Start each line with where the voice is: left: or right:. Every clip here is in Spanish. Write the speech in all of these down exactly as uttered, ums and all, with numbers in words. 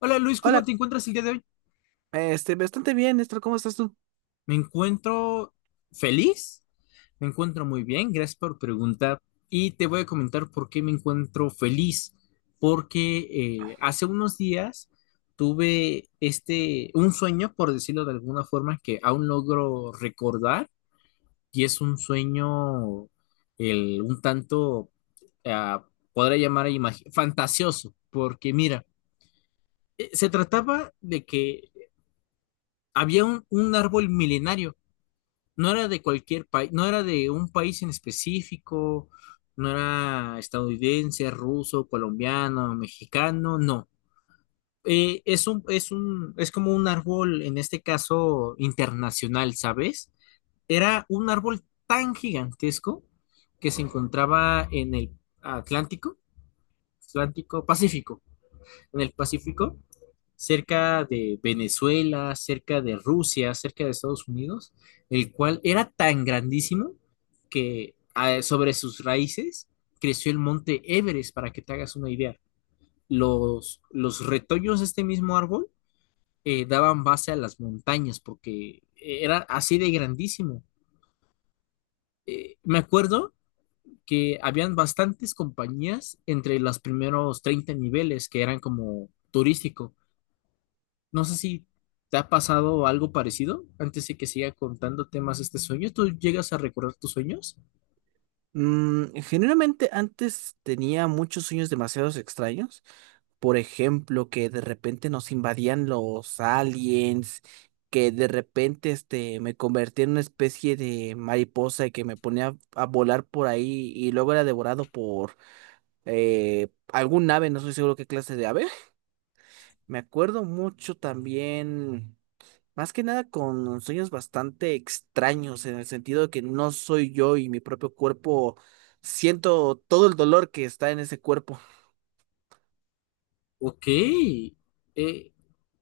left: Hola Luis, ¿cómo
right: Hola,
left: te encuentras el día de hoy?
right: este, bastante bien, Néstor, ¿cómo estás tú?
left: Me encuentro feliz, me encuentro muy bien, gracias por preguntar y te voy a comentar por qué me encuentro feliz, porque eh, hace unos días tuve este, un sueño, por decirlo de alguna forma, que aún logro recordar y es un sueño el, un tanto, ah, podría llamar imagi- fantasioso. Porque mira, eh, se trataba de que había un un árbol milenario. No era de cualquier país, no era de un país en específico, no era estadounidense, ruso, colombiano, mexicano, no. Eh, es un, es un, es como un árbol, en este caso, internacional, ¿sabes? Era un árbol tan gigantesco que se encontraba en el Atlántico, Atlántico, Pacífico, en el Pacífico, cerca de Venezuela, cerca de Rusia, cerca de Estados Unidos, el cual era tan grandísimo que ah, sobre sus raíces creció el monte Everest, para que te hagas una idea. Los, los retoños de este mismo árbol eh, daban base a las montañas porque eh, era así de grandísimo. Eh, me acuerdo que habían bastantes compañías entre los primeros treinta niveles, que eran como turístico. No sé si te ha pasado algo parecido antes de que siga contándote más este sueño. ¿Tú llegas a recordar tus sueños?
right: Mm, generalmente antes tenía muchos sueños demasiados extraños. Por ejemplo, que de repente nos invadían los aliens, que de repente este, me convertía en una especie de mariposa y que me ponía a volar por ahí y luego era devorado por eh, algún ave, no estoy seguro qué clase de ave. Me acuerdo mucho también. Más que nada con sueños bastante extraños, en el sentido de que no soy yo y mi propio cuerpo siento todo el dolor que está en ese cuerpo.
left: Ok. Eh,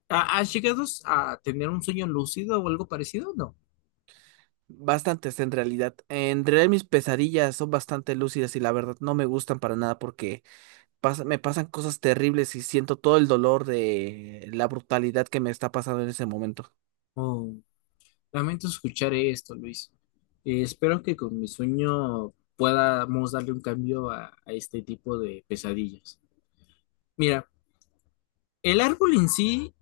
left: ¿ha- ¿has llegado a tener un sueño lúcido o algo parecido? No.
right: Bastantes en realidad. En realidad mis pesadillas son bastante lúcidas y la verdad no me gustan para nada porque pas- me pasan cosas terribles y siento todo el dolor de la brutalidad que me está pasando en ese momento.
left: Oh, lamento escuchar esto, Luis. Eh, espero que con mi sueño podamos darle un cambio a, a este tipo de pesadillas. Mira, el árbol en sí,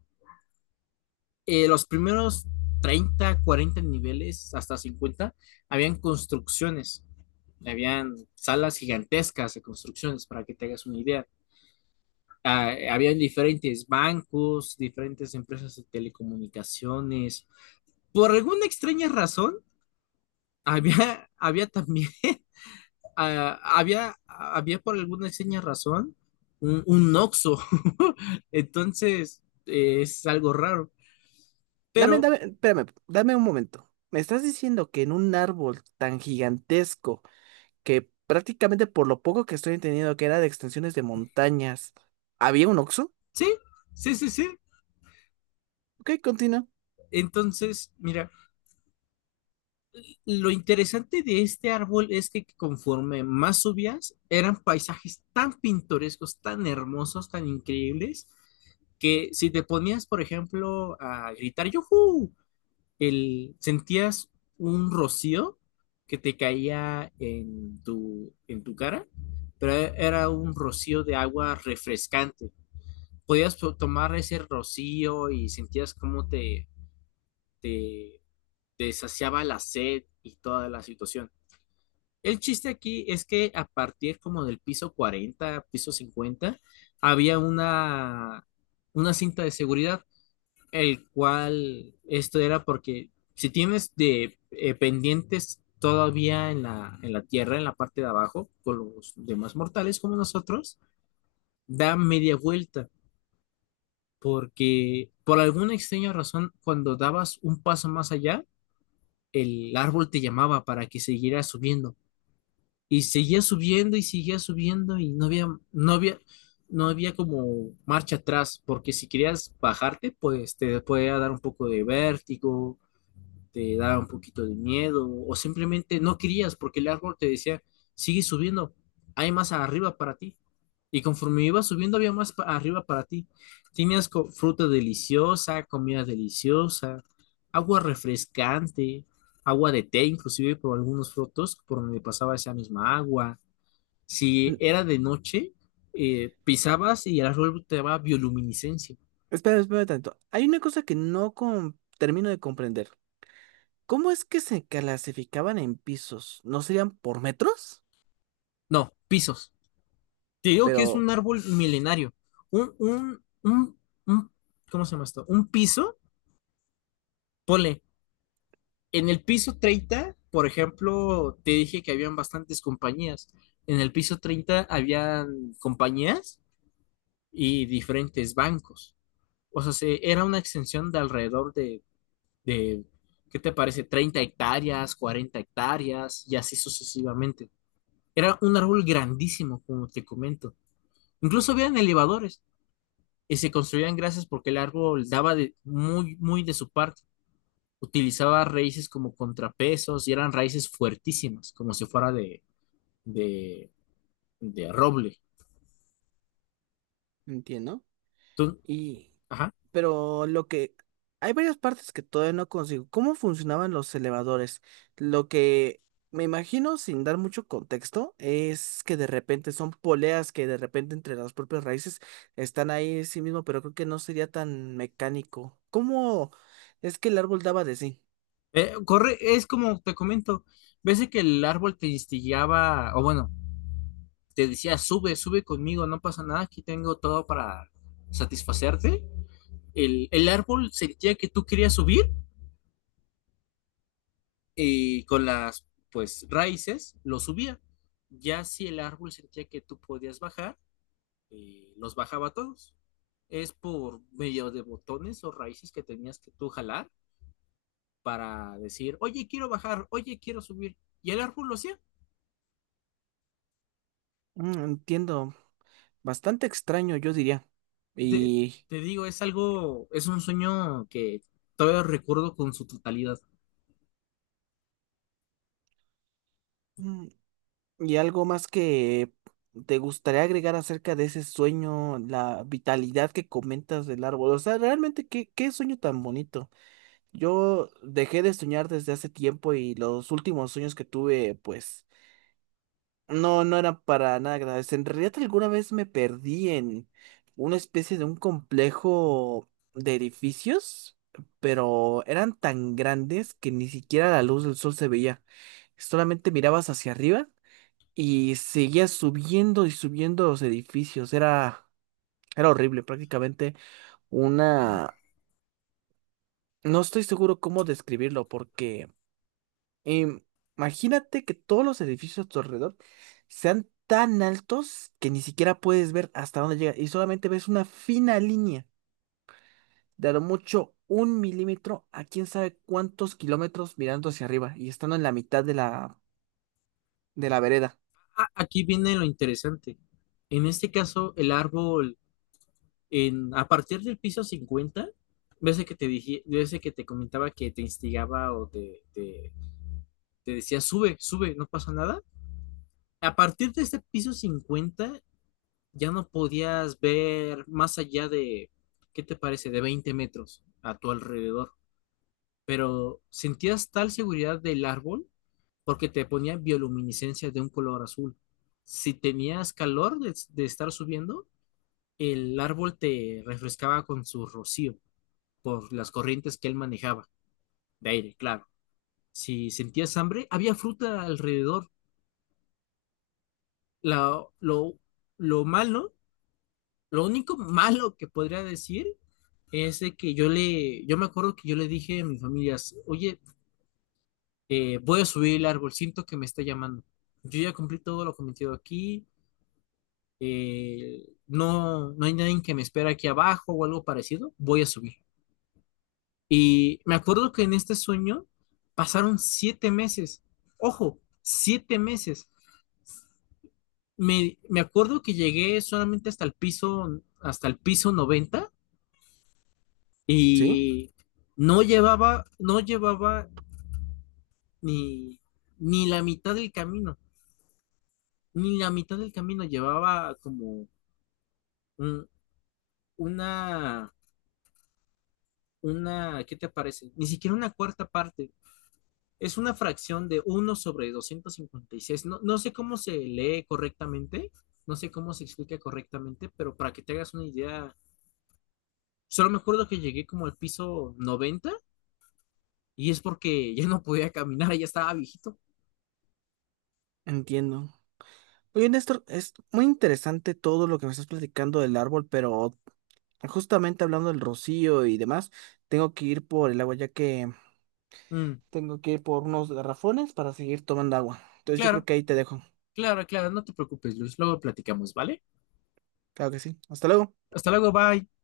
left: eh, los primeros treinta cuarenta niveles, hasta cincuenta, habían construcciones, habían salas gigantescas de construcciones, para que te hagas una idea. Ah, habían diferentes bancos, diferentes empresas de telecomunicaciones. Por alguna extraña razón, había, había también, ah, había, había por alguna extraña razón un, un Oxxo. Entonces, eh, es algo raro. Pero
right: Dame, dame, espérame, dame un momento. ¿Me estás diciendo que en un árbol tan gigantesco, que prácticamente por lo poco que estoy entendiendo que era de extensiones de montañas, había un Oxxo?
left: sí, sí, sí, sí.
right: Ok, continúa.
left: Entonces mira, lo interesante de este árbol es que conforme más subías, eran paisajes tan pintorescos, tan hermosos, tan increíbles, que si te ponías, por ejemplo, a gritar ¡Yujú!, El, sentías un rocío que te caía en tu, en tu cara, pero e, era un rocío de agua refrescante. Podías to- tomar ese rocío y sentías cómo te, te te saciaba la sed y toda la situación. El chiste aquí es que a partir como del piso cuarenta, piso cincuenta, había una, una cinta de seguridad, el cual esto era porque si tienes de eh, pendientes todavía en la, en la tierra, en la parte de abajo, con los demás mortales como nosotros, da media vuelta, porque por alguna extraña razón, cuando dabas un paso más allá, el árbol te llamaba para que siguieras subiendo. Y seguía subiendo y seguía subiendo y no había, no había, no había como marcha atrás, porque si querías bajarte, pues te podía dar un poco de vértigo, te da un poquito de miedo, o simplemente no querías porque el árbol te decía, sigue subiendo, hay más arriba para ti. Y conforme ibas subiendo había más pa- arriba para ti. Tenías co- fruta deliciosa, comida deliciosa, agua refrescante, agua de té inclusive por algunos frutos por donde pasaba esa misma agua. Si
right: Mm,
left: era de noche, eh, pisabas y el árbol te daba bioluminiscencia.
right: Espera, espera tanto. Hay una cosa que no com- termino de comprender. ¿Cómo es que se clasificaban en pisos? ¿No serían por metros?
left: No, pisos. Te digo que es
right: Pero,
left: un árbol milenario. Un, un, un, un- ¿cómo se llama esto? Un piso, ponle, en el piso treinta, por ejemplo, te dije que habían bastantes compañías. En el piso treinta habían compañías y diferentes bancos. O sea, se- era una extensión de alrededor de, de, ¿qué te parece?, treinta hectáreas, cuarenta hectáreas y así sucesivamente. Era un árbol grandísimo, como te comento. Incluso habían elevadores, y se construían gracias porque el árbol daba de, muy, muy de su parte. Utilizaba raíces como contrapesos y eran raíces fuertísimas, como si fuera de, de, de roble.
right: entiendo.
left: Tú-
right: Y,
left: ajá.
right: pero lo que, hay varias partes que todavía no consigo. ¿Cómo funcionaban los elevadores? Lo que me imagino, sin dar mucho contexto, es que de repente son poleas que de repente entre las propias raíces están ahí sí mismo, pero creo que no sería tan mecánico. ¿Cómo es que el árbol daba de sí?
left: Eh, corre, es como te comento, ves de que el árbol te instigaba, o bueno, te decía, sube, sube conmigo, no pasa nada, aquí tengo todo para satisfacerte. El, el árbol sentía que tú querías subir y con las pues raíces los subía. Ya si el árbol sentía que tú podías bajar, eh, los bajaba todos. Es por medio de botones o raíces que tenías que tú jalar para decir, oye, quiero bajar, oye, quiero subir. Y el árbol lo hacía.
right: Mm, entiendo, bastante extraño, yo diría.
left: Te,
right: Y...
left: te digo, es algo, es un sueño que todavía recuerdo con su totalidad.
right: ¿Y algo más que te gustaría agregar acerca de ese sueño, la vitalidad que comentas del árbol? O sea, realmente, ¿qué, qué sueño tan bonito? Yo dejé de soñar desde hace tiempo y los últimos sueños que tuve, pues, no, no eran para nada agradables. En realidad, alguna vez me perdí en una especie de un complejo de edificios, pero eran tan grandes que ni siquiera la luz del sol se veía. Solamente mirabas hacia arriba y seguía subiendo y subiendo los edificios. Era, era horrible, prácticamente una... No estoy seguro cómo describirlo porque im- imagínate que todos los edificios a tu alrededor sean tan altos que ni siquiera puedes ver hasta dónde llega y solamente ves una fina línea de a lo mucho un milímetro a quién sabe cuántos kilómetros mirando hacia arriba y estando en la mitad de la, de la vereda.
left: Ah, aquí viene lo interesante. En este caso, el árbol en, a partir del piso cincuenta, ves que te dije, ves que te comentaba que te instigaba o te, te, te decía, sube, sube, no pasa nada. A partir de este piso cincuenta ya no podías ver más allá de, ¿qué te parece?, de veinte metros a tu alrededor. Pero sentías tal seguridad del árbol porque te ponía bioluminiscencia de un color azul. Si tenías calor de, de estar subiendo, el árbol te refrescaba con su rocío, por las corrientes que él manejaba, de aire, claro. Si sentías hambre, había fruta alrededor. La, lo, lo malo, lo único malo que podría decir es de que yo le, yo me acuerdo que yo le dije a mi familia: oye, eh, voy a subir el árbol, siento que me está llamando. Yo ya cumplí todo lo cometido aquí, eh, no, no hay nadie que me espera aquí abajo o algo parecido, voy a subir. Y me acuerdo que en este sueño pasaron siete meses. Ojo, siete meses. Me, me acuerdo que llegué solamente hasta el piso, hasta el piso noventa,
right: ¿Sí?
left: y no llevaba, no llevaba ni, ni la mitad del camino, ni la mitad del camino llevaba como un- una, una, ¿qué te parece? Ni siquiera una cuarta parte. Es una fracción de uno sobre doscientos cincuenta y seis. No, no sé cómo se lee correctamente, no sé cómo se explica correctamente, pero para que te hagas una idea, solo me acuerdo que llegué como al piso noventa, y es porque ya no podía caminar, ya estaba viejito.
right: Entiendo. Oye, Néstor, es muy interesante todo lo que me estás platicando del árbol, pero justamente hablando del rocío y demás, tengo que ir por el agua ya que
left: Mm,
right: tengo que ir por unos garrafones para seguir tomando agua. Entonces yo creo
left: claro,
right: que ahí te dejo.
left: claro, claro, no te preocupes, Luis, luego platicamos, ¿vale?
right: Claro que sí. Hasta luego.
left: Hasta luego, bye.